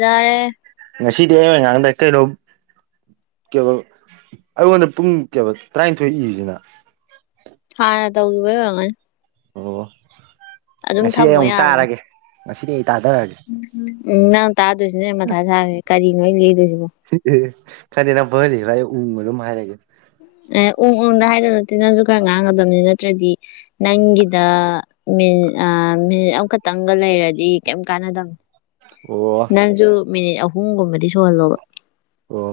ꯌꯥꯔꯦ ꯉꯁꯤꯗꯤ ꯑꯩ ꯑꯡꯉꯥꯡꯗꯏ ꯀꯩꯅꯣꯝ ꯀꯦꯕ ꯑꯩꯉꯣꯟꯗ ꯀꯦꯕ ꯄꯨꯡ ꯇꯔꯥꯅꯤꯊꯣꯏ ꯏꯔꯤꯁꯤꯅ ꯍꯥ ꯅ ꯇꯧꯒꯤꯕꯩ ꯑꫭꯏꯔꯝꯒꯅꯤ ꯑꯣ ꯉꯁꯤꯗꯤ ꯑꯩ ꯊꯝꯃꯣ ꯑꯃꯨꯛ ꯌꯥꯕꯅꯦ ꯇꯥꯔꯒꯦ ꯉꯁꯤꯗꯤ ꯑꯩ ꯇꯥꯊꯔꯛꯒꯦ ꯎꯝ ꯅꯪ ꯇꯥꯗꯣꯏꯁꯤꯅꯦ ꯃꯊ ꯆꯥ ꯀꯥꯔꯤ ꯅꯣ ꯑꯩ ꯂꯤꯗꫭꯏꯁꯤꯕꫭ [unintelligible] ꯈꯪꯗꯦ ꯅꯪ ꯄꯪꯂꯤ ꯂꯤꯔꫭ ꯑꯩ ꯎꯡ ꯑꯗꯨꯝ ꯍꯥꯏꯔꯒꯦ ꯑꯦ ꯎꯝ ꯎꯝꯗ ꯍꯥꯏꯗꯧ ꯅꯠꯇꯦ ꯅꯪꯁꯨ ꯈꯔ ꯉꯥꯡꯒꯗꯕꯅꯤ ꯅꯠꯇ꯭ꯔꯗꯤ ꯅꯪꯒꯤꯗ ꯃꯤꯅꯤꯠ ꯑ ꯃꯤꯅꯤꯠ ꯑꯃꯈꯛꯇꯪꯒ ꯂꯩꯔꯗꯤ ꯀꯩꯝ ꯀꯥꯟꯅꯗꯕꯅꯦ ꯑꯣ ꯅꯪꯁꯨ ꯃꯤꯅꯤꯠ ꯑꯍꯨꯝꯒꯨꯝꯕꯗꯤ ꯁꯨꯍꯜꯂꯣꯕ ꯑꯣ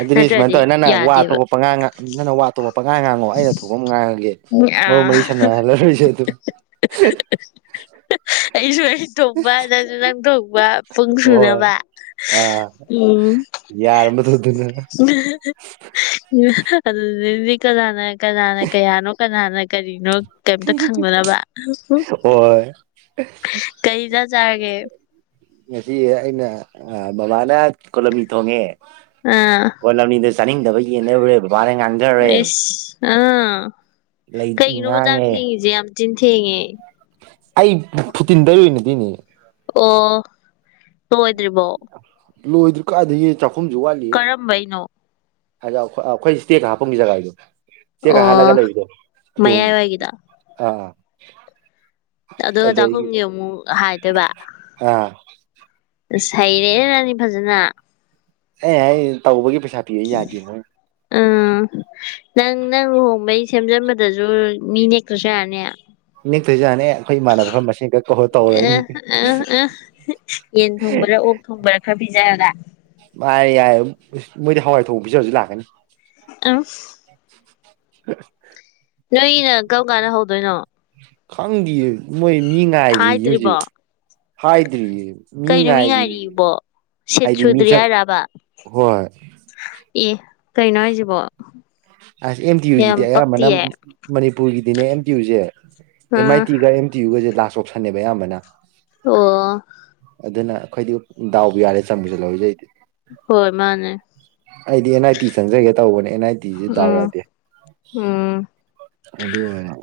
ꯑꯗꯨꯗꯤ ꯁꯨꯃꯥꯏꯅ ꯅꯠꯇ꯭ꯔꯗꯤ ꯇꯧꯋꯦ ꯅꯪꯅ ꯋꯥ ꯌꯥꯗꯦꯕ ꯑꯇꯣꯞꯄ ꯄꯉꯥ ꯉ ꯅꯪꯅ ꯑꯇꯣꯞꯄ ꯄꯪꯉꯥꯡ ꯉꯥꯡꯉꯣ ꯑꯩꯅ ꯊꯣꯛꯄ ꯑꯃ ꯉꯥꯡꯉꯒꯦ ꯑ ꯃꯔꯨꯞ ꯃꯔꯤ ꯁꯝꯅꯍꯜꯂꯔꯣꯏꯁꯦ ꯑꯗꯨꯝ [unintelligible] ꯑꯩꯁꯨ ꯑꯩ ꯊꯣꯛꯣꯛꯄ ꯅꯪꯁꯨ ꯅꯪ ꯊꯣꯛꯣꯛꯄ ꯄꯨꯡ ꯁꯨꯅꯕ ꯑ ꯌꯥꯔꯝꯅꯇ꯭ꯔꫭ ꯑꯗꯨꯅ [unintelligible] ꯑꯗꯨꯗꯗꯤ ꯀꯅꯥꯅ ꯀꯅꯥꯅ ꯀꯌꯥꯅꯣ ꯀꯅꯥꯅ ꯀꯔꯤꯅꯣ ꯀꯩꯝꯇ ꯈꯪꯗꯅꯕ [unintelligible] ꯍꯣꯏ ꯀꯩ ꯏꯟꯖꯥꯡ ꯆꯥꯔꯒꯦ ꯉꯁꯤ ꯑꯩꯅ ꯕꯕꯥꯅ ꯀꯣꯂꯝꯣꯃꯤ ꯊꯣꯡꯉꯦ ꯑꯥ ꯀꫭꯂꯝꯅꯤꯗꫭ ꯆꯥꯅꯤꯡꯗꯕꯩ ꯌꯦꯟ ꯂꯩꯔꯨꯔꯦ ꯕꯕꯥꯅ ꯉꯥꯅꯨ ꯑꯦꯁ ꯑꯥ ꯂꯩ ꯀꯩꯒꯤꯅꯣꯕ ꯆꯥꯛ ꯉꯥꯡꯉꯦ ꯊꯦꯡꯉꯤꯁꯦ ꯌꯥꯝ ꯇꯤꯟ ꯊꯦꯡꯉꯦ ꯑꯩ ꯐꯨꯇꯤꯟ ꯇꯩꯔꯨꯏꯅꯦ ꯑꯗꯨꯏꯅꯦ ꯑꯣ ꯂꯉꯣꯏꯗ꯭ꯔꯤꯕꯣ ꯂꯣꯏꯗ꯭ꯔꯤ ꯀꯥꯏꯗꯒꯤ ꯆꯥꯛꯈꯨꯝꯁꯨ ꯋꯥꯠꯂꯤ ꯀꯔꯝꯕꯩꯅꯣ ꯍꯥꯏꯗꯤ ꯑꯈꯣꯏ ꯑꯈꫭꯏ ꯏꯁ꯭ꯇꯦꯔ ꯀꯥꯈꯠꯄꯝꯒꯤ ꯖꯒꯥꯥꯏꯗꯣ ꯏꯁ꯭ꯇꯦꯔ ꯀꯥꯈꯠꯂꯒ ꯑꯣ ꯂꯩꯕꯗꯣ ꯑꯗꯨꯃꯨ ꯃꯌꯥꯏꯋꯥꯏꯒꯤꯗꯣ ꯑꯥ ꯑꯗꯨꯒ ꯑꯗꯒꯤ ꯆꯥꯛꯈꯨꯝꯒꯤ ꯑꯃꯨꯛ ꯍꯥꯏꯗꯣꯏꯕ ꯑꯥ ꯑ ꯍꯩꯔꯦ ꯔꯅꯤ ꯐꯖꯅ ꯑꯦ ꯑꯩ ꯇꯧꯕꯒꯤ ꯄꯩꯁꯥ ꯄꯤꯕ ꯌꯥꯗꯦꯅꯨ ꯎꯝ ꯅꯪ ꯅꯪ ꯂꯨꯍꯣꯡꯕꯩ ꯁꯦꯝꯖꯟꯕꯗꯁꯨ ꯃꯤ ꯅꯦꯛꯛꯇꯁꯨ ꯌꯥꯔꯅꯤ ꯅꯦꯛꯇꯣꯏꯖꯥꯠꯅꯦ ꯑꯩꯈꯣꯏ ꯏꯃꯥꯟꯅꯕ ꯈꯔ ꯃꯁꯤꯡ ꯈꯔ ꯀꯧꯔ ꯑ ꯇꯧꯔꯅꯤ ꯑ ꯑ ꯌꯦꯟ ꯊꯉꯕ꯭ꯔꯦ ꯑꯣ ꯊꯨꯝꯕꯔ ꯈꯔ ꯄꯤꯖꯗ ꯃꯥꯔꯦ ꯌꯥꯏꯌꯦ ꯃꯣꯏꯗꯤ ꯍꯋꯥꯏ ꯊꯣꯡꯖ ꯍꯧꯖꯤꯛ ꯂꯥꯛꯀꯅꯤ ꯑ ꯑ ꯅꯩꯅ ꯀꯔꯧ ꯀꯥꯟꯗ ꯍꯧꯗꯣꯏꯅꯣ ꯈꯪꯗꯌꯦ ꯃꯣꯏ ꯃꯤ ꯉꯥꯏꯔꯤ ꯍꯧꯖꯤꯛ ꯍꯥꯏꯗ꯭ꯔꯤꯕꯣ ꯍꯥꯏꯗ꯭ꯔꯤꯌꯦ ꯃꯤ ꯀ ꯅꯨꯣꯃꯤ ꯉꯥꯏꯔꯤꯌꯦ ꯉꯥꯏꯔꯤꯕꯔꯤꯕꯣ ꯁꯤꯦꯠ ꯍꯥꯏꯗꯤ ꯃꯤ ꯁꯨꯗ꯭ꯔꯤ ꯆꯪ ꯍꯥꯏꯔꯕ ꯍꯣꯏ ꯑꯦ ꯀꯩꯅꯣ ꯍꯥꯏꯁꯤꯕꯣ ꯑꯁ ꯑꯦꯝ ꯇꯤ ꯌꯨ ꯌꯥꯝ ꯁꯤꯗꯤ ꯑꯌꯥꯝꯕꯅ ꯄꯛꯇꯤꯌꯦ ꯃꯅꯤꯄꯨꯔꯒꯤꯗꯤꯅꯦ ꯑꯦꯝ ꯇꯤ ꯌꯨꯁꯦ ꯑꯦꯝ ꯑꯥꯏ ꯑꯥ ꯇꯤꯒ ꯑꯦꯝ ꯇꯤ ꯌꯨꯒꯁꯦ ꯂꯥꯁ ꯑꯣꯞꯁꯟꯅꯦꯕ ꯑꯌꯥꯝꯕꯅ ꯑꯣ ꯑꯗꯨꯅ ꯑꯩꯈꯣꯏꯗꯤ ꯗꯥꯎꯕ ꯌꯥꯔꯦ ꯆꯪꯃꯤꯁꯨ ꯂꯧꯖꯩꯗꯤ ꯍꯣꯏ ꯃꯥꯅꯦ ꯑꯩꯗꯤ ꯑꯦꯟ ꯑꯥꯏ ꯇꯤ ꯆꯪꯖꯒꯦ ꯇꯧꯕꯅꯦ ꯑꯦꯟ ꯑꯥꯏ ꯒꯤꯖꯦ ꯗꯥꯎ ꯎꯝ ꯌꯥꯗꯦ ꯎꯝ ꯑꯗꯨꯏꯅꯦ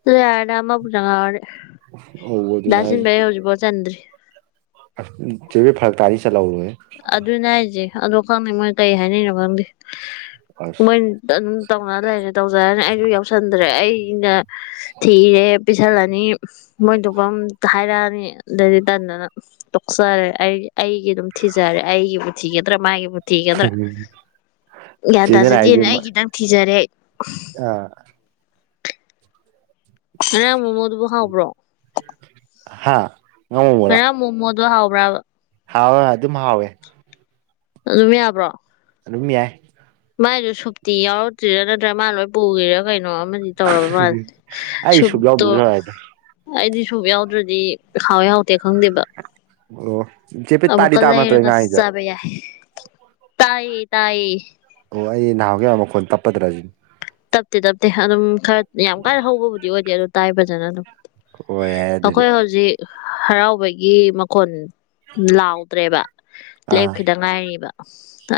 ꯑꯗꯨ ꯌꯥꯔꯅ ꯑꯃ ꯄꯨꯔ ꯍꯧꯕ ꯑꯗꯨꯅꯦ ꯗꯁꯤꯟ ꯄꯔ ꯍꯧꯖꯤ ꯄꯠꯇꯔꯤ ꯆꯕ ꯐꯜꯀ ꯆꯂꯥꯎꯦ ꯑꯗꯨꯅꯦ ꯍꯥꯏꯁꯦ ꯑꯗꯣ ꯈꯪꯗꯦ ꯃꯣꯏ ꯀꯩ ꯍꯥꯏꯅꯤꯡꯅꯣ ꯈꯪꯗꯦ ꯃꯣꯏ ꯑꯁ ꯑꯗꯨꯝ ꯇꯧꯅ ꯂꯩꯔꯦ ꯇꯧꯖꯔꯅꯤ ꯑꯩꯁꯨ ꯌꯥꯎꯁꯟꯗ꯭ꯔꯦ ꯑꯩꯅ ꯊꯤꯔꯦ ꯄꯤꯁꯜꯂꯅꯤ ꯃꯣꯏꯗꯨꯐꯝꯝ ꯍꯥꯏꯔꯛꯑꯅꯤ ꯑꯗꯩꯗꯤ ꯇꯟꯗꯅ ꯇꯣꯛꯆꯔꯦ ꯑꯩ ꯑꯩꯒꯤ ꯑꯗꯨꯝ ꯊꯤꯖꯔꯦ ꯑꯩꯒꯤꯕꯨ ꯊꯤꯒꯗ꯭ꯔꯥ ꯃꯥꯒꯤꯕꯨ ꯊꯤꯒꯗ꯭ꯔꯥ ꯒ꯭ꯌꯥꯟ ꯆꯦꯗꯅ ꯇꯥꯖꯗꯦꯅ ꯑꯩ ꯈꯤꯇꯪ ꯊꯤꯖꯔꯦ ꯑ ꯑ ꯃꯣꯃꯣꯗꯕꯨ ꯍꯥꯥꯕ꯭ꯔꯣ ꯍꯥꯥ ꯍꯔ ꯃꯣꯃꯣꯗꯣ ꯍꯥꯎꯕ꯭ꯔꯥꯕ ꯍꯥꯎ ꯑꯗꯨꯝ ꯍꯥꯎꯋꯦ ꯑꯗꯨꯝ ꯌꯥꯕ꯭ꯔꯣ ꯑꯗꯨꯝ ꯌꯥꯏ ꯃꯥꯏꯗꯨꯣ ꯁꯨꯞꯇꯤ ꯌꯥꯎꯔꯛꯇ꯭ꯔꯥ ꯅꯠꯇ꯭ꯔꯥ ꯃꯥ ꯂꯣꯏ ꯄꯨꯈꯤꯦꯔ ꯀꯩꯅꯣ ꯑꯃꯗꯤ ꯇꯧꯔꯕ ꯃꯥꯜꯂꯦ ꯑꯩ ꯁꯨꯛ ꯁꯨꯛꯇꯣ ꯌꯥꯎꯗ꯭ꯔꯁꯨ ꯌꯥꯏꯗ ꯑꯩꯗꯤ ꯁꯨ ꯌꯥꯎꯗ꯭ꯔꯗꯤ ꯍꯥꯎꯋꯦ ꯍꯥꯎꯇꯦ ꯈꯪꯗꯦꯕ ꯑꯣ ꯄꯦ ꯑꯕꯨ ꯇꯥꯗꯤ ꯀꯜ ꯇꯥꯕ ꯂꯩ ꯅꯠꯇ꯭ꯔꯣ ꯂꯩꯔ ꯑꯩ ꯀꯁ ꯉꯥꯡꯉꯤꯁꯦ ꯆꯕ ꯌꯥꯏ ꯇꯌꯦ ꯇꯌꯦ ꯑꯣ ꯑꯩ ꯅꯍꯥꯟꯒꯤ ꯃꯈꯣꯟꯜ ꯇꯞꯄꯗ꯭ꯔꯥꯁꯤꯅꯤ ꯇꯞꯇꯦ ꯇꯞꯇꯦ ꯑꯗꯨꯝ ꯈꯔ ꯌꯥꯝ ꯀꯥꯏꯅ ꯍꯧꯕꯕꯨꯗꯤ ꯑꯣꯏꯗꯦ ꯑꯗꯨ ꯇꯥꯏ ꯐꯖꯅ ꯑꯗꯨꯝ ꯑꯣ ꯌꯥꯏ ꯑꯗꯨꯗꯤ ꯑꯩꯈꯣꯏ ꯍꯧꯖꯤꯛ ꯍꯔꯥꯎꯕꯒꯤ ꯃꯈꯣꯟ ꯂꯥꯎꯗ꯭ꯔꯦꯕ ꯑꯥ ꯂꯦꯞꯈꯤꯗ ꯉꯥꯏꯔꯤꯕ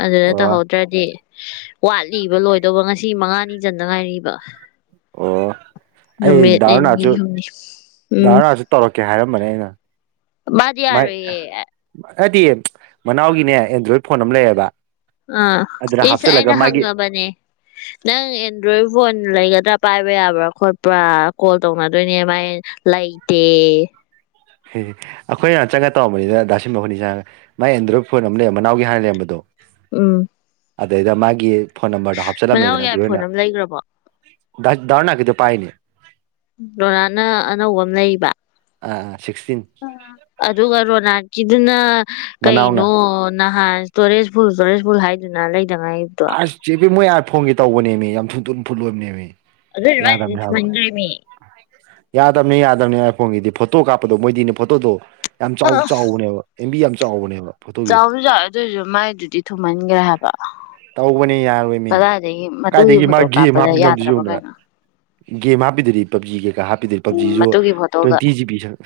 ꯑꯗꯨꯅ ꯑꯣ ꯇꯧꯍꯧ ꯅꯠꯇ꯭ꯔꯗꯤ ꯋꯥꯠꯂꯤꯕ ꯂꯣꯏꯗꯧꯕ ꯉꯁꯤ ꯃꯉꯥꯅꯤ ꯆꯟꯗ ꯉꯥꯏꯔꯤꯕ ꯑꯣ ꯑꯩ ꯅꯨꯃꯤꯠ ꯗꯥꯔꯅꯥꯁꯨ ꯅꯤꯅꯤ ꯍꯨꯝꯅꯤ ꯎꯝ ꯗꯥꯔꯅꯥꯁꯨ ꯇꯧꯔꯛꯀꯦ ꯍꯥꯏꯔꯝꯕꯅꯦ ꯑꯩꯅ ꯃꯥꯏ ꯗꯤꯔ ꯏ ꯍꯥꯏꯗꯤ ꯃꯅꯥꯎꯒꯤꯅꯦ ꯑꯦꯟꯗ꯭ꯔꯣꯏꯗ ꯐꯣꯟ ꯑꯃ ꯂꯩꯌꯦꯕ ꯑꯥ ꯑꯗꯨꯗ ꯏꯁꯁ ꯍꯥꯞꯆꯤꯜꯂꯒ ꯑꯩꯅ ꯃꯥꯒꯤ ꯍꯪꯉꯕꯅꯦ ꯅꯪ ꯑꯦꯟꯗ꯭ꯔꯣꯏꯗ ꯐꯣꯟ ꯂꯩꯒꯗ꯭ꯔꯥ ꯄꯥꯏꯕ ꯌꯥꯕ꯭ꯔꯥ ꯈꯣꯠꯄ꯭ꯔꯥ ꯀꯣꯜ ꯇꯧꯅꯗꯣꯏꯅꯦ ꯃꯥꯏ ꯂꯩꯥꯏꯇꯦ ꯑꯩꯈꯣꯏꯅ ꯆꯪꯉꯒ ꯇꯧꯝꯕꯅꯤꯅ ꯗꯥꯁꯤꯟ ꯃꯈꯣꯏꯅꯤ ꯆꯥꯡ ꯃꯥꯏ ꯑꯦꯟꯗ꯭ꯔꯣꯏꯗ ꯐꯣꯟ ꯑꯃ ꯂꯩ ꯃꯅꯥꯎꯒꯤ ꯍꯥꯟꯅ ꯂꯩꯔꯝꯕꯗꯣ ꯎꯝ ꯑꯗꯨꯗꯩꯗ ꯃꯥꯒꯤ ꯐꯣꯟ ꯅꯝꯕꯔꯗꯣ ꯍꯥꯞꯆꯤꯂꯝꯃꯦꯗꯅ ꯃꯅꯥꯎꯒꯤ ꯑꯗꯨ ꯑꯣꯏꯅ ꯑꯥꯏꯐꯣꯟ ꯑꯃ ꯂꯩꯈ꯭ꯔꯕꯣ ꯗꯥꯔ ꯀꯗ ꯄꯥꯏꯅꯦ ꯔꯣꯅꯥꯥꯅ ꯑꯅꯧꯕ ꯑꯃ ꯂꯩꯕ ꯑ ꯁꯤꯛꯁꯇꯤꯟ ꯑꯗꯨꯒ ꯔꯣꯅꯥꯜꯀꯤꯗꯨꯅ ꯀꯩꯅꯣ ꯃꯅꯥꯎꯅ ꯅꯍꯥꯟ ꯇꯨꯔꯦꯁ ꯐꯕꯨꯜ ꯇꯨꯔꯦꯖ ꯐꯕꯨꯜ ꯍꯥꯏꯗꯨꯅ ꯂꯩꯗꯅꯥꯏ ꯑꯥꯔꯠ ꯆꯦꯕꯤ ꯃꯣꯏ ꯑꯥꯔꯠ ꯐꯣꯡꯦ ꯇꯧꯕꯅꯦꯃꯤ ꯌꯥꯝ ꯁꯨꯇꯨꯅ ꯐꯨꯠꯂꯣꯏꯕꯅꯦꯃꯤ ꯑꯗꯨꯏꯁꯨ ꯌꯥꯗ ꯑꯃ ꯃꯥꯏꯗꯨꯗꯤ ꯌꯥꯕ ꯊꯨꯝꯍꯟꯈ꯭ꯔꯦꯃꯤ ꯌꯥꯗꯕꯅꯦ ꯌꯥꯗꯕꯅꯦ ꯑꯥꯏ ꯐꯣꯟꯒꯤꯗꯤ ꯐꯣꯇꯣ ꯀꯥꯞꯄꯗꯣ ꯃꯣꯏꯗꯤꯅꯦ ꯐꯣꯇꯣꯗꯣ ꯌꯥꯝ ꯆꯥꯎ ꯑ ꯆꯥꯎꯕꯅꯦꯕ ꯑꯦꯝꯕꯤ ꯌꯥꯝ ꯆꯥꯎꯕꯅꯦꯕꯣ ꯆꯥꯎꯕ ꯆ ꯑꯗꯨꯏꯁꯨ ꯃꯥꯏꯗꯨꯗꯤ ꯊꯨꯝꯍꯟꯈ꯭ꯔꯦ ꯍꯥꯏꯕ ꯇꯧꯕꯅꯦ ꯌꯥꯔꯣꯏꯅꯦ ꯀꯗꯥꯏꯗꯒꯤ ꯃꯇꯨꯒꯤ ꯀꯥꯏꯗꯒꯤ ꯃꯥ ꯐꯣꯇꯣ ꯒꯦꯝ ꯀꯥꯞꯄꯗ ꯍꯥꯞꯄꯣꯗꯨ ꯌꯥꯗ꯭ꯔꯕ ꯆꯨꯗꯅ ꯀꯩꯅꯣ ꯒꯦꯝ ꯍꯥꯞꯄꯤꯗꯣꯏꯔꯤ ꯄꯕꯖꯤ ꯀꯩꯀꯥ ꯍꯥꯞꯄꯤꯗꯣꯏꯔꯤ ꯎꯝ ꯄꯕꯖꯤꯁꯨ ꯃꯇꯨꯒꯤ ꯐꯣꯇꯣꯒ ꯇ꯭ꯋꯦꯟꯇꯤ ꯖꯤꯕꯤ ꯁꯪ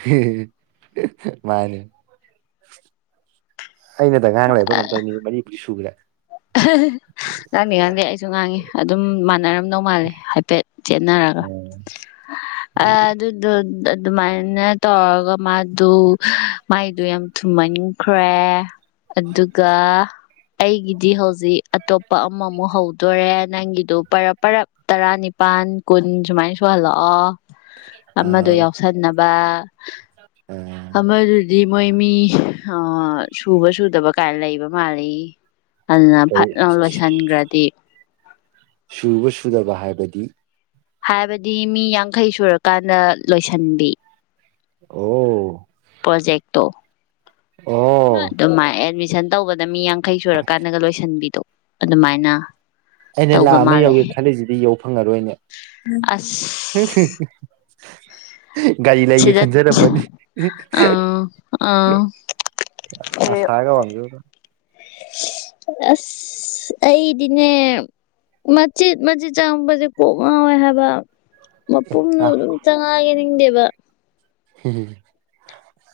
ꯃꯥꯅꯦ ꯑꯩꯅꯗ ꯉꯥꯡ ꯂ ꯂꯩꯕ ꯀꯝ ꯇꯧꯅꯤ ꯃꯅꯤꯄꯨꯔꯤ ꯁꯨꯈ꯭ꯔꯦ ꯉꯥꯡꯗꯦ ꯉꯥꯡꯗꯦ ꯑꯩꯁꯨ ꯉꯥꯡꯉꯤ ꯑꯗꯨꯝ ꯃꯥꯟꯅꯔꯝꯗꯧ ꯃꯥꯜꯂꯦ ꯍꯥꯏꯐꯦꯠ ꯆꯦꯟꯅꯔꯒ ꯑ ꯑꯗꯨ ꯑꯗꯨ ꯑꯗꯨꯃꯥꯏꯅ ꯇꯧꯔꯒ ꯃꯥꯗꯨ ꯃꯥꯏꯗꯨꯣ ꯌꯥꯝ ꯊꯨꯝꯃꯅꯤ ꯈ꯭ꯔꯦ ꯑꯗꯨꯒ ꯑꯩꯒꯤ ꯗꯤ ꯍꯧꯖꯤꯛ ꯑꯇꯣꯞꯄ ꯑꯃꯃꯨꯛ ꯍꯧꯗꯣꯔꯦ ꯅꯪꯒꯤꯗꯣ ꯄꯔꯞ ꯇꯔꯥꯅꯤꯄꯥꯜ ꯀꯟ ꯁꯨꯃꯥꯏꯅꯁꯨꯣꯍꯜꯂꯛꯑꯣ ꯑꯃꯗ ꯑꯥꯎ ꯌꯥꯎꯁꯟꯅꯕ ꯑꯥ ꯑꯃꯗꯨꯗꯤ ꯃꯣꯏ ꯃꯤ ꯁꯨꯕ ꯁꯨꯗꯕ ꯀꯥꯏꯅ ꯂꯩꯕ ꯃꯥꯜꯂꯤ ꯑꯗꯨꯅ ꯀꯩ ꯐꯠ ꯂꯥꯑꯣꯅꯥ ꯂꯣꯏꯁꯤꯟꯈ꯭ꯔꯗꯤ ꯁꯨꯕ ꯁꯨꯗꯕ ꯍꯥꯏꯕꯗꯤ ꯍꯥꯏꯕꯗꯤ ꯃꯤ ꯌꯥꯡꯈꯩ ꯁꯨꯔꯀꯥꯟꯗ ꯂꯣꯏꯁꯟꯕꯤ ꯑꯣ ꯄ꯭ꯔꯣꯖꯦꯛ ꯇꯣ ꯑꯣ ꯑꯗꯨꯃꯥꯏꯅ ꯑꯦꯠꯃꯤꯁꯟ ꯇꯧꯕꯗ ꯃꯤ ꯌꯥꯡꯈꯩ ꯁꯨꯔꯀꯥꯟꯗꯒ ꯂꯣꯏꯁꯟꯕꯤꯗꯣ ꯑꯗꯨꯃꯥꯏꯅ ꯑꯩꯅ ꯇꯧꯕ ꯂꯥꯛꯑ ꯑꯃ ꯌꯧꯒꯦ ꯈꯜꯂꯤꯁꯤꯗꯤ ꯌꯧ ꯐꯪꯉꯔꯣꯏꯅꯦ ꯑꯁꯁ ꯍ ꯒꯥꯔꯤ ꯂꯩꯒꯦ ꯁꯤꯗ ꯈꯟꯖꯔꯝꯃꯅꯤ ꯑꯥ ꯑꯥ ꯑꯁꯒ ꯋꯥꯕꯤꯔꯨꯅꯨ [inaudible] [unintelligible] ꯑꯁ ꯑꯩꯗꯤꯅꯦ ꯃꯆꯤꯠ ꯃꯆꯤꯠ ꯆꯪꯕꯁꯦ ꯀꯣꯛꯛ ꯉꯥꯎꯋꯦ ꯍꯥꯏꯕ ꯃꯄꯨꯝꯗꯨꯗ ꯅꯥ ꯑꯗꯨꯝ ꯆꯪꯉꯛꯑꯒꯦ ꯅꯤꯡꯗꯦꯕ ꯍꯝ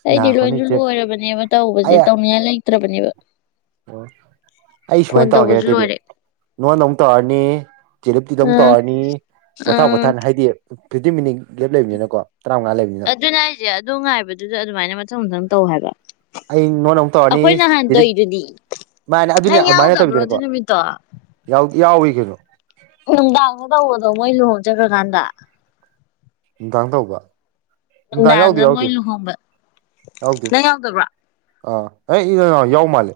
ꯑꯩꯗꯤ ꯂꯣꯏꯁꯨ ꯂꯣꯏꯔꯕꯅꯦꯕ ꯑꯩ ꯇꯧꯕꯁꯦ ꯇꯧꯅꯤꯉꯥꯏ ꯂꯩꯇ꯭ꯔꯕꯅꯦꯕ ꯑꯣ ꯑꯩ ꯐꯣꯟ ꯁꯨꯃꯥꯏꯅ ꯇꯧꯋꯥꯒꯦꯔ ꯇꯧꯕꯁꯨ ꯑꯗꯨꯗꯤ ꯂꯣꯏꯔꯦ ꯅꯣꯟꯗ ꯑꯃꯨꯛ ꯇꯧꯔꯅꯤ ꯆꯦꯂꯞꯇꯤꯗ ꯑꯃꯨꯛ ꯑꯥ ꯇꯧꯔꯅꯤ ꯄꯣꯊꯥ ꯑꯥ ꯄꯣꯊꯥꯅꯤ ꯍꯥꯏꯗꯤ ꯐꯤꯞꯇꯤꯟ ꯃꯤꯅꯤꯠ ꯒꯞ ꯂꯩꯕꯅꯤꯅꯀꯣ ꯇꯔꯥꯃꯉꯥ ꯂꯩꯕꯅꯤꯅ ꯑꯦ ꯑꯗꯣ ꯉꯥꯏꯕꯗꯨꯗ ꯑꯗꯨꯃꯥꯏꯅ ꯃꯊꯪ ꯃꯊꯪ ꯇꯧ ꯍꯥꯏꯕ ꯑꯩ ꯉꯣꯟꯗ ꯑꯃꯨꯛ ꯇꯧꯔꯅꯤ ꯑꯩꯈꯣꯏ ꯅꯍꯥꯟ ꯗꯤꯞ [inaudible] ꯇꯧꯔꯤꯗꯨꯗꯤ [unintelligible] ꯃꯥꯥꯏꯅ ꯑꯗꯨꯅꯦ ꯅꯪ ꯑꯗꯨꯃꯥꯏꯅ ꯌꯥꯎꯗꯕ꯭ꯔꯣ ꯑꯗꯨ ꯅꯥꯠꯇꯕꯤꯗꯅꯤꯀꯣ ꯅꯨꯃꯤꯠꯇꯣ ꯌꯥꯎꯑꯦ ꯀꯩꯅꯣ ꯅꯨꯡꯗꯥꯡꯗ ꯇꯧꯕꯗꯣ ꯃꯣꯏ ꯂꯨꯍꯣꯡ ꯆꯈ꯭ꯔꯀꯥꯟꯗ ꯅꯨꯡꯗꯥꯡ ꯇꯧꯕ ꯅꯨꯡꯗꯥꯡ ꯌꯥꯎꯗꯣ ꯅꯨꯡꯗꯥꯡꯗ ꯃꯣꯏ ꯌꯥꯎꯗꯣ ꯂꯨꯍꯣꯡꯕ ꯌꯥꯎꯗꯦ ꯅꯪ ꯌꯥꯎꯗꯕ꯭ꯔꯣ ꯑ [unintelligible] ꯃꯥꯜꯂꯦ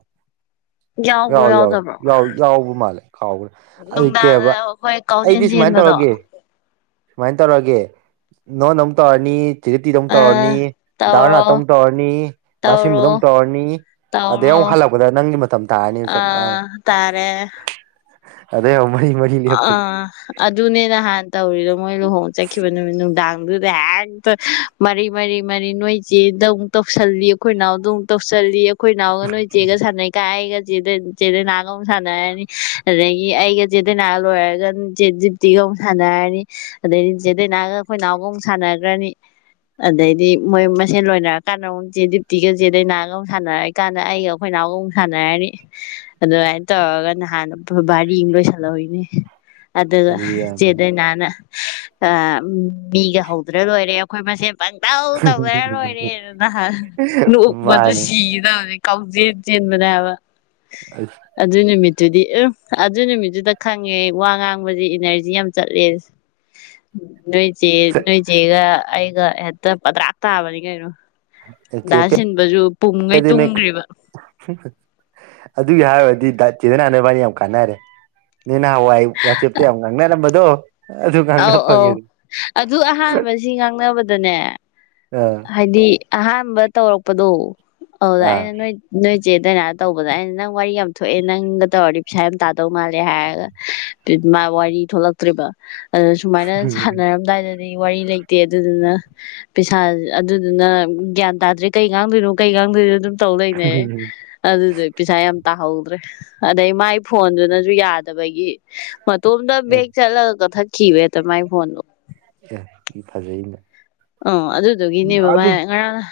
ꯌꯥꯎꯕ꯭ꯔꯣ ꯌꯥꯎꯋ ꯌꯥꯎꯗꯕ꯭ꯔꯣ ꯌꯥꯎꯋ ꯌꯥꯎꯕ ꯃꯥꯜꯂꯦ ꯈꯥꯎꯈ꯭ꯔꯦ ꯑꯗꯨ ꯀꯩ ꯅꯨꯡꯗꯥꯡꯗ ꯍꯥꯏꯕ ꯑꯩꯈꯣꯏ ꯀꯥꯎꯖꯦꯟ ꯑꯩꯗꯤ ꯁꯨꯃꯥꯏꯅ ꯆꯦꯟꯕꯗꯣ ꯇꯧꯔꯒꯦ ꯁꯨꯃꯥꯏꯅ ꯇꯧꯔꯒꯦ ꯅꯉꯣꯟꯗꯥ ꯑꯃꯨꯛ ꯇꯧꯔꯅꯤ ꯆꯤꯒꯇꯤꯗ ꯑꯃꯨꯛ ꯑ ꯇꯧꯔꯅꯤ ꯇꯧꯔꯣ ꯗꯥꯔꯅꯥꯠꯇ ꯃꯨꯛ ꯇꯧꯔꯅꯤ ꯇꯧꯔꯣ ꯗꯥꯁꯤꯟꯕꯗ ꯃꯨꯛ ꯇꯧꯔꯅꯤ ꯑꯗꯩ ꯇꯧꯔꯣ ꯑꯃꯨꯛ ꯍꯜꯂꯛꯄꯗ ꯅꯪꯒꯤ ꯃꯇꯝ ꯇꯥꯔꯅꯤ ꯑ ꯆꯞ ꯥꯆꯥꯅ ꯇꯥꯔꯦ ꯑꯗꯩꯩ ꯑꯃꯨꯛ ꯃꯔꯤ ꯃꯔꯤ ꯑꯥ ꯑꯗꯨꯅꯦ ꯅꯍꯥꯟ ꯇꯧꯔꯤꯗꯣ ꯃꯣꯏ ꯂꯨꯍꯣꯡ ꯆꯠꯈꯤꯕ ꯅꯨꯃꯤꯠ ꯅꯨꯡꯗꯥꯡ ꯑꯗꯨꯗ ꯍꯦꯛꯇ ꯃꯔꯤ ꯃꯔꯤ ꯃꯔꯤ ꯅꯣꯏ ꯆꯦꯗ ꯑꯃꯨꯛ ꯇꯧꯁꯜꯂꯤ ꯑꯩꯈꯣꯏ ꯅꯥꯎꯗ ꯃꯨꯛ ꯇꯧꯁꯜꯂꯤ ꯑꯩꯈꯣꯏ ꯅꯥꯎꯒ ꯅꯣꯏ ꯆꯦꯒ ꯁꯥꯟꯅꯩ ꯀ ꯑꯩꯒ ꯆꯗ ꯆꯦꯗ ꯅꯥꯒꯝ ꯁꯥꯟꯅꯔꯅꯤ ꯑꯗꯒꯤ ꯑꯩꯒ ꯆ ꯆꯦ ꯗꯥꯏꯅ ꯂꯣꯏꯔꯒ ꯆꯦ ꯗꯤꯞꯇꯤꯒ ꯑꯃꯨꯛ ꯁꯥꯟꯅꯔꯅꯤ ꯑꯗꯩꯗꯤ ꯆꯦꯗꯩꯅꯥꯒ ꯑꯩꯈꯣꯏ ꯅꯥꯎꯒ ꯑꯃꯨꯛ ꯁꯥꯟꯅꯒ꯭ꯔꯅꯤ ꯑꯗꯩꯗꯤ ꯃꯣꯏ ꯃꯁꯦꯟ ꯂꯣꯏꯅꯔꯀꯥꯟꯗ ꯑꯃꯨꯛ ꯆꯦꯠꯗꯤꯞꯇꯤꯒ ꯆꯦ ꯗꯥꯏꯅꯥꯒ ꯑꯃꯨꯛ ꯁꯥꯟꯅꯔꯅꯤ ꯑꯩꯒ ꯑꯩꯈꯣꯏ ꯅꯥꯎꯒꯨꯝ ꯁꯥꯟꯅꯔꯅꯤ ꯑꯗꯨꯃꯥꯏꯅ ꯇꯧꯔꯒ ꯅꯍꯥꯟꯅ ꯚꯥꯔꯤ ꯑꯃ ꯂꯣꯏꯁ ꯂꯣꯢꯅꯤ ꯑꯗꯨꯒ ꯑꯗꯨꯗꯤ ꯌꯥꯔꯕ ꯆꯦꯗꯏꯅꯥꯅ ꯑ ꯃꯤꯒ ꯍꯧꯗ꯭ꯔ ꯂꯣꯏꯔꯦ ꯑꯩꯈꯣꯏ ꯃꯁꯦꯟ ꯄꯪꯇꯧ ꯇꯧꯅꯔ ꯂꯣꯏꯔꯦ ꯑꯗꯨ ꯅꯍ ꯅꯣꯛꯄꯗꯨ ꯃꯥꯅꯦ ꯁꯤꯒꯦ ꯇꯧꯋꯦ ꯀꯥꯎꯖꯦꯟ ꯆꯦꯟꯕꯅꯦ ꯍꯥꯏꯕ [unintelligible] ꯑꯗꯨ ꯅꯨꯃꯤꯠꯇꯨꯗꯤ ꯑ ꯑꯗꯨ ꯅꯨꯃꯤꯠꯇꯨꯗ ꯈꯪꯉꯦ ꯋꯥ ꯉꯥꯡꯕꯖꯦ ꯏꯅꯔꯖꯤ ꯌꯥꯝ ꯆꯠꯂꯦꯖꯦ ꯅꯣꯏꯆꯦ ꯅꯣꯏꯆꯦꯒ ꯑꯩꯒ ꯍꯦꯛꯇ ꯄꯗ꯭ꯔꯥꯛ ꯇꯥꯕꯅꯤ ꯀꯩꯅꯣ ꯆꯦ ꯗꯥ ꯁꯤꯟꯕꯁꯨ ꯄꯨꯝꯒꯩ ꯄꯦꯗꯤ ꯅꯣꯏ ꯇꯨꯝꯒ꯭ꯔꯤꯕ [unintelligible] ꯑꯗꯨꯒꯤ ꯍꯥꯏꯨꯔꯗꯤ ꯗ ꯆꯦ ꯗꯥꯏꯅ ꯅꯣꯏꯕꯥꯟꯅꯤ ꯌꯥꯝ ꯀꯥꯟꯅꯔꯦ ꯅꯣꯢ ꯉꯍꯥꯟ ꯋꯥꯏ ꯋꯥꯆꯦꯞꯇ ꯌꯥꯝ ꯉꯥꯡ ꯅꯔꯝꯕꯗꯨꯣ ꯑꯧ ꯑꯧ ꯑꯗꯨ ꯑꯍꯥꯟꯕ ꯁꯤ ꯉꯥꯡꯅꯕꯗꯅꯦ ꯑꯥ ꯍꯥꯏꯗꯤ ꯑꯍꯥꯟꯕ ꯇꯧꯔꯛꯄꯗꯣ ꯑꯗꯨꯗ ꯑꯥ ꯑꯩꯅ ꯅꯣꯏ ꯅꯣꯏꯆꯦ ꯗꯥꯏꯅꯥ ꯇꯧꯕꯗ ꯑꯩꯅ ꯅꯪ ꯋꯥꯔꯤ ꯌꯥꯝ ꯊꯣꯛꯑꯦ ꯅꯪꯒ ꯇꯧꯔꯗꯤ ꯄꯩꯁꯥ ꯌꯥꯝ ꯇꯥꯗꯧ ꯃꯥꯜꯂꯦ ꯍꯥꯏꯔꯒ ꯃꯥ ꯋꯥꯔꯤ ꯊꯣꯛꯂꯛꯇ꯭ꯔꯦꯔꯤꯕ ꯑꯗꯨ ꯁꯨꯃꯥꯏꯅ ꯁꯥꯟꯅꯔꯝꯗꯥꯏꯗꯗꯤ ꯑꯗꯩ ꯋꯥꯔꯤ ꯂꯩꯇꯦ ꯑꯗꯨꯗꯨꯅ ꯄꯩꯁꯥ ꯑꯗꯨꯗꯨꯅ ꯒ꯭ꯌꯥꯟ ꯇꯥꯗ꯭ꯔꯦ ꯀꯩ ꯉꯥꯡꯗꯣꯏꯅꯣ ꯀꯩ ꯉꯥꯡꯗꯣꯏꯅꯣ ꯑꯗꯨꯝ ꯇꯧ ꯂꯩꯅꯩ ꯑꯗꯨꯗꯒ ꯄꯩꯁꯥ ꯌꯥꯝ ꯇꯥꯍꯧꯗ꯭ꯔꯦ ꯑꯗꯩ ꯃꯥꯏ ꯐꯣꯟꯗꯨꯅꯖꯨ ꯌꯥꯗꯕꯒꯤ ꯃꯇꯣꯝꯇ ꯑꯦ ꯕꯦꯛ ꯆꯠꯂꯒꯒ ꯀꯛꯊꯠꯈꯤꯕ ꯍꯦꯛꯇ ꯃꯥꯏ ꯐꯣꯟꯗꯣ ꯑꯦ ꯐꯖꯩꯅ ꯑꯣ ꯑꯗꯨꯗꯨꯒꯤꯅꯦꯕ ꯃꯥꯏ ꯉꯔꯥꯡꯅ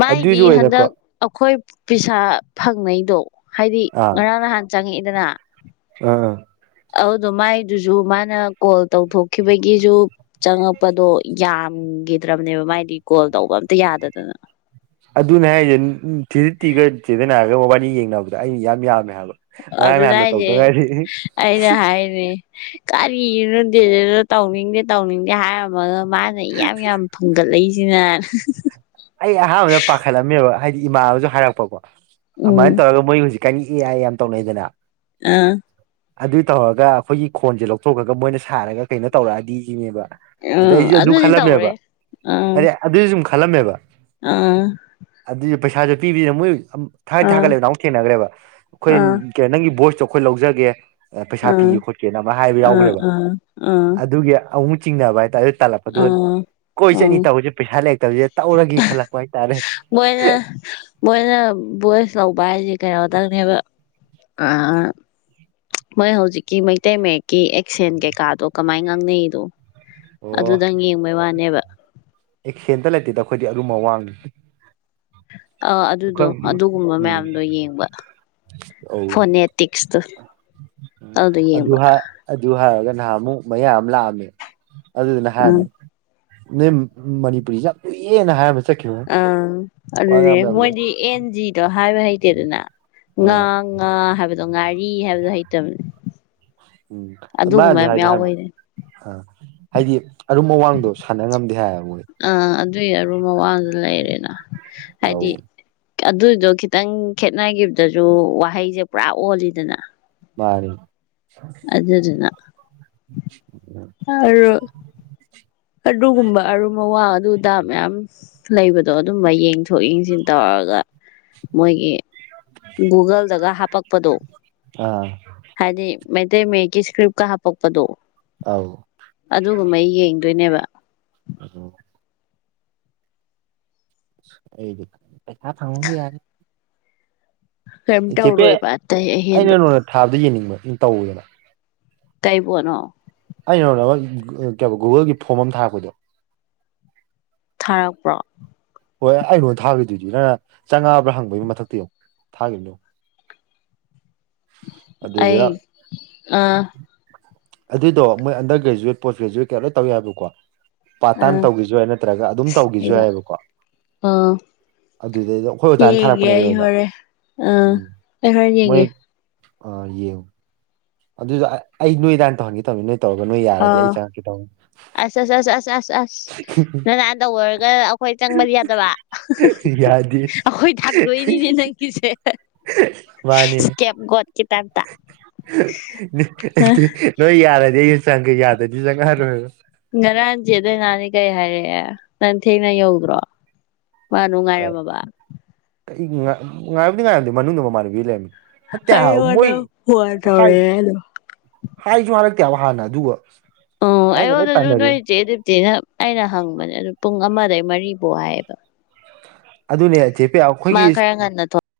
ꯃꯥꯏꯗꯤ ꯑꯗꯨꯏꯁꯨ ꯑꯣꯏꯅꯀꯣ ꯍꯟꯗꯛ ꯑꯩꯈꯣꯏ ꯄꯩꯁꯥ ꯐꯪꯅꯩꯗꯣ ꯍꯥꯏꯗꯤ ꯉꯔꯥꯡ ꯅꯍꯥꯟ ꯆꯪꯉꯛꯏꯗꯅ ꯑ ꯑꯗꯨꯗꯣ ꯃꯥꯏꯗꯨꯖꯨ ꯃꯥꯅ ꯀꯣꯜ ꯇꯧꯊꯣꯛꯈꯤꯕꯒꯤꯖꯨ ꯆꯪꯉꯛꯄꯗꯣ ꯌꯥꯝꯒꯤꯗ꯭ꯔꯕꯅꯦꯕ ꯃꯥꯏꯗꯤ ꯀꯣꯜ ꯇꯧꯕ ꯑꯝꯇ ꯌꯥꯗꯗꯅ ꯑꯗꯨꯅꯦ ꯍꯥꯏꯔꯤꯁꯦ ꯆꯦ ꯗꯤꯞꯇꯤꯒ ꯆꯦ ꯗꯥꯏꯅꯥꯒ ꯃꯕꯥꯏꯅꯤ ꯌꯦꯡꯅꯕꯗ ꯑꯩꯅ ꯏꯌꯥꯝ ꯌꯥꯝꯃꯦ ꯍꯥꯏꯕ ꯉꯔꯥꯡ ꯑꯗꯨꯅꯦ ꯅꯍꯥꯟꯗ ꯍꯥꯏꯔꯤꯖꯦ ꯇꯧꯗ ꯉꯥꯏꯔꯤ ꯑꯩꯅ ꯍꯥꯏꯅꯦ ꯀꯔꯤꯅꯣ ꯗꯦꯅꯤꯟꯅ ꯇꯧꯅꯤꯡꯗꯦ ꯇꯧꯅꯤꯡꯗꯦ ꯍꯥꯏꯔꯝꯃꯒ ꯃꯥꯅ ꯏꯌꯥꯝ ꯌꯥꯝ ꯐꯪꯒꯠꯂꯛꯏꯖꯤꯅ ꯑꯩ ꯑꯍꯥꯟꯕꯗ ꯄꯥꯈꯠꯂꯝꯃꯦꯕ ꯍꯥꯏꯗꯤ ꯏꯃꯥꯟꯕꯖꯨ ꯍꯥꯏꯔꯛꯄꯀꯣ ꯎꯝ ꯑꯗꯨꯃꯥꯏꯅ ꯇꯧꯔꯒ ꯃꯣꯏ ꯍꯧꯖꯤꯛ ꯀꯥꯟꯒꯤ ꯑꯦꯑꯏ ꯌꯥꯝ ꯇꯧꯅꯩꯗꯅ ꯑ ꯑꯗꯨꯏ ꯇꯧꯔꯒ ꯑꯩꯈꯣꯏꯒꯤ ꯈꯣꯟꯖꯦ ꯂꯧꯊꯣꯛꯈ꯭ꯔꯒ ꯃꯣꯏꯅ ꯁꯥꯔꯒ ꯀꯩꯅꯣ ꯇꯧꯔꯛꯑꯗꯤ ꯁꯤꯅꯦꯕ ꯑꯗꯩ ꯎꯝ ꯑꯩꯖꯨ ꯑꯗꯨ ꯑꯗꯨꯗꯤ ꯇꯧꯔꯦ ꯈꯜꯂꯝꯃꯦꯕ ꯑꯥ ꯍꯥꯏꯗꯤ ꯑꯗꯨꯁꯨ ꯁꯨꯝ ꯈꯜꯂꯝꯃꯦꯕ ꯑꯥ ꯑꯗꯨꯏ ꯄꯩꯁꯥꯁꯨ ꯄꯤꯕꯤꯗꯅ ꯃꯣꯏ ꯊꯥꯠ ꯑꯥ ꯊꯥꯒꯠꯂꯦꯕꯗ ꯑꯃꯨꯛ ꯊꯦꯡꯅꯈ꯭ꯔꯦꯕ ꯑꯥ ꯑꯩꯈꯣꯏ ꯀꯦ ꯅꯪꯒꯤ ꯚꯣꯏꯁꯇꯣ ꯑꯩꯈꯣꯏ ꯂꯧꯖꯒꯦ ꯄꯩꯁꯥ ꯑꯥ ꯄꯤꯒꯦ ꯈꯣꯠꯀꯦꯅ ꯑꯃ ꯍꯥꯏꯕ ꯑꯥ ꯌꯥꯎꯈ꯭ꯔꯦꯕ ꯑꯥ ꯑꯥ ꯑꯗꯨꯒꯤ ꯑꯃꯨꯛ ꯆꯤꯡꯅꯕ ꯍꯥꯏꯇꯥꯔꯦ ꯑꯗꯨ ꯇꯥꯜꯂꯛꯄꯗꯨ ꯑꯥ ꯀꯣꯏ ꯆꯠꯅꯤ ꯎꯝ ꯇꯧꯕꯁꯦ ꯄꯩꯁꯥ ꯂꯩꯔꯛꯇꯕꯁꯦ ꯇꯧꯔꯒ ꯈꯜꯂꯛꯄ ꯍꯥꯏꯇꯥꯔꯦ ꯃꯣꯏꯅ ꯃꯣꯏꯅ ꯚꯣꯏꯁ ꯂꯧꯕ ꯍꯥꯏꯁꯦ ꯀꯩꯅꯣꯗꯪꯅꯦꯕ ꯃꯣꯏ ꯍꯧꯖꯤꯛꯀꯤ ꯃꯩꯇꯩ ꯃꯌꯦꯛꯀꯤ ꯑꯦꯛꯁꯦꯟ ꯀꯩꯀꯥꯗꯣ ꯀꯃꯥꯏꯅ ꯉꯥꯡꯅꯩꯗꯣ ꯑꯗꯨꯗꯪ ꯌꯦꯡꯕꯩ ꯋꯥꯅꯦꯕ ꯑꯦ ꯁꯦꯟꯇ ꯂꯩꯇꯦꯗ ꯑꯩꯈꯣꯏꯗꯤ ꯑꯔꯨꯝꯕ ꯋꯥꯡꯅꯤ ꯑ ꯑꯗꯨꯗꯣ ꯑꯗꯨꯒꯨꯝꯕ ꯎꯝ ꯃꯌꯥꯝꯗꯣ ꯌꯦꯡꯕ ꯐꯣꯟꯅꯦꯇꯤꯛꯁꯇ ꯑ ꯨꯍꯥ ꯑꯗꯨ ꯍꯥꯏꯔꯒ ꯅꯍꯥꯟ ꯑꯃꯨꯛ ꯃꯌꯥꯝ ꯑꯃ ꯂꯥꯛꯑꯝꯃꯦ ꯑꯗꯨꯗꯨꯅ ꯎꯝ ꯍꯥꯟꯅꯤꯝ ꯎꯝ ꯃꯅꯤꯄꯨꯔꯤꯁꯦ ꯌꯥꯝ ꯂꯨꯏꯑꯦꯅ ꯍꯥꯏꯔꯝꯁꯦ ꯑꯥ ꯑꯗꯨꯅꯦ ꯂꯨꯏ ꯃꯣꯏꯗꯤ ꯑꯦꯟ ꯖꯤꯗꯣ ꯍꯥꯏꯕ ꯍꯩꯇꯦꯗꯅ ꯉꯥ ꯑ ꯉꯥ ꯍꯥꯏꯕꯗꯣ ꯉꯥꯔꯤ ꯍꯥꯏꯕꯗꯣ ꯍꯩꯇꯕꯅꯦ ꯎꯝ ꯑꯗꯨꯒꯨꯝꯕ ꯃꯥꯅꯥꯖꯨ ꯌꯥꯝ ꯍꯥꯏꯗꯤ ꯍꯥꯏꯕꯥ ꯌꯥꯎꯕꯩꯅꯦ ꯑꯥ ꯍꯥꯏꯗꯤ ꯑꯔꯨꯝ ꯑꯋꯥꯡꯗꯣ ꯁꯥꯟꯅ ꯉꯝꯗꯦ ꯍꯥꯏꯗꯦꯕ ꯃꯣꯏ ꯑꯥ ꯑꯗꯨꯏ ꯑꯔꯣꯟꯕ ꯋꯥꯖꯨ ꯂꯩꯔꯦꯅ ꯑꯧ ꯍꯥꯏꯗꯤ ꯑꯗꯨꯗꯣ ꯈꯤꯇꯪ ꯈꯦꯠꯅꯈꯤꯕꯗꯁꯨ ꯋꯥꯍꯩꯁꯦ ꯄꯨꯔꯥ ꯑꯣꯜꯂꯤꯗꯅ ꯃꯥꯅꯦ ꯑꯗꯨꯗꯨꯅ ꯍꯔꯣꯠ ꯑꯗꯨꯒꯨꯝꯕ ꯑꯔꯨꯝꯕ ꯋꯥ ꯑꯗꯨꯗꯥ ꯃꯌꯥꯝ ꯂꯩꯕꯗꯣ ꯑꯗꯨꯝꯕ ꯌꯦꯡꯗꯣꯏ ꯏꯟꯊꯣꯛ ꯏꯟꯁꯤꯟ ꯇꯧꯔꯒ ꯃꯣꯏꯒꯤ ꯒꯨꯒꯜꯗꯒ ꯍꯥꯄꯛꯄꯗꯣ ꯑꯥ ꯍꯥꯏꯗꯤ ꯃꯩꯇꯩ ꯃꯌꯦꯛꯀꯤ ꯏꯁꯀ꯭ꯔꯤꯞꯀ ꯍꯥꯞꯄꯛꯄꯗꯣ꯫ ꯑꯥꯎ ꯑꯗꯨꯒꯨꯝꯕꯩ ꯌꯦꯡꯗꯣꯏꯅꯦꯕ ꯑꯗꯨ ꯑꯩꯗꯨ ꯄꯦꯁꯥ ꯊꯥꯥꯎꯅꯤ ꯌꯥꯔ ꯀꯩ ꯇꯧꯔꯣ ꯏꯕ ꯑꯇꯩ ꯑꯍꯦꯟꯕ ꯊꯥꯗ ꯌꯦꯡꯅꯤꯡꯕ ꯏꯟ ꯇꯧꯋꯦꯕ꯫ ꯇꯩꯄꯣꯠꯅꯣ ꯑꯩꯅ ꯀꯣ ꯅꯪꯉꯣꯟ ꯀꯩꯕ ꯒꯨꯒꯜꯒꯤ ꯐꯣꯝ ꯑꯃ ꯊꯥꯔꯛꯄꯗꯣ ꯊꯥꯔꯛꯄ꯭ꯔꯣ ꯍꯣꯏ ꯑꯩ ꯅꯉꯣꯟꯗ ꯊꯥꯈꯤꯗꯣꯏꯗꯨ ꯅꯪꯅ ꯆꯪꯉꯥꯕ꯭ꯔꯥ ꯍꯪꯕꯒꯤ ꯃꯊꯛꯇ ꯌꯦꯡꯎ ꯊꯥꯈꯤꯕꯅꯦ꯫ ꯑꯗꯨꯗ ꯑꯩ ꯑꯥ ꯑꯗꯨꯗꯣ ꯃꯣꯏ ꯑꯟꯗꯔ ꯒ꯭ꯔꯦꯖꯨꯋꯦꯠ ꯄꯣꯁ ꯒ꯭ꯔꯦꯖꯨꯋꯦꯠ ꯀ ꯂꯣꯏ ꯇꯧ ꯌꯥꯏꯕꯀꯣ ꯄꯥꯠ ꯇꯥꯏꯝ ꯑꯥ ꯇꯧꯒꯦꯖꯨ ꯌꯥꯏ ꯅꯠꯇ꯭ꯔꯒ ꯑꯗꯨꯝ ꯑꯩ ꯇꯧꯒꯦꯖꯨ ꯌꯥꯏꯑꯑꯦꯕꯀꯣ ꯑꯥ ꯑꯩꯈꯣꯏ ꯑꯣꯖꯥꯅ ꯌꯦꯡꯒꯦ ꯊꯥꯔꯛꯄꯅꯦꯕ ꯑꯩ ꯑꯩꯉꯣꯟꯗ ꯍꯣꯔꯦꯟ ꯑ ꯑꯩ ꯍꯣꯔꯦꯟ ꯌꯦꯡꯒꯦ ꯑ ꯌꯦꯑꯣ ꯑꯗꯨꯗ ꯑꯩ ꯑꯩ ꯅꯣꯏꯗꯍꯥꯟꯅ ꯇꯧꯍꯟꯒꯦ ꯇꯧꯅꯤ ꯅꯣꯏ ꯇꯧꯔꯒ ꯅꯣꯏ ꯌꯥꯔꯗꯤ ꯑꯥ ꯑꯩ ꯆꯪꯉꯛꯀꯦ ꯇꯧꯅꯤ꯫ ꯑꯁ ꯑꯁ ꯑꯁ ꯑꯁ ꯑꯁ ꯑꯁ ꯅꯪꯅꯥ ꯇꯧꯕꯔꯒ ꯑꯩꯈꯣꯏ ꯆꯪꯕꯗꯤ ꯌꯥꯗꯕ ꯌꯥꯗꯦ ꯑꯈꯣꯏ ꯊꯥꯡꯗꯣꯏꯅꯤꯅꯦ ꯅꯪ ꯀꯤꯁꯦ ꯃꯥꯅꯤ ꯑꯦꯞ ꯒꯣꯠꯀꯤ ꯇꯥꯏꯞ ꯅꯣꯏ ꯌꯥꯔꯗꯤ ꯑꯩꯒ ꯆꯪꯉꯛꯀꯦ ꯌꯥꯗꯗꯤ ꯆꯪꯉꯔꯣꯏꯔꯣꯕ ꯉꯔꯥꯡ ꯆꯦ ꯗꯥꯏꯅꯗꯤ ꯀꯩ ꯍꯥꯏꯔꯛꯑꯦ ꯅꯪ ꯊꯦꯡꯅ ꯌꯧꯗ꯭ꯔꯣ ꯃꯥ ꯅꯨꯡꯉꯥꯏꯔꯃꯕ ꯑꯩ ꯉꯥꯏꯕꯨꯗꯤ ꯉꯥꯏꯔꯝꯗꯦ ꯃꯅꯨꯡꯗ ꯃꯃꯥꯟꯅꯕꯤ ꯂꯩꯔꯝꯃꯤ ꯅꯠꯇꯦ ꯍꯥꯏꯕ ꯃꯣꯏ ꯑꯩꯉꯣꯟꯗ ꯐꯣꯟ ꯍꯥꯏ ꯇꯧꯔꯛꯑꯦ ꯑꯗꯨꯝ ꯍꯥꯏꯖꯨ ꯍꯥꯏꯔꯛꯇꯦꯕ ꯍꯥꯟꯅ ꯑꯗꯨꯒ ꯑꯣ ꯑꯩꯅ ꯂꯣꯏ ꯑꯩꯉꯣꯟꯗꯁꯨ ꯇꯥꯟꯅꯔꯦ ꯅꯣꯏꯆꯦ ꯗꯤꯞꯇꯤꯅ ꯑꯩꯅ ꯍꯪꯕꯅꯦ ꯑꯗꯨꯗ ꯄꯨꯡ ꯑꯃꯗꯩ ꯃꯔꯤꯐꯥꯎ ꯍꯥꯏꯌꯦꯕ ꯑꯗꯨꯅꯦ ꯆꯦꯄꯤꯌꯥ ꯃꯥ ꯑꯩꯈꯣꯏꯒꯤ ꯈꯔ ꯉꯟꯅ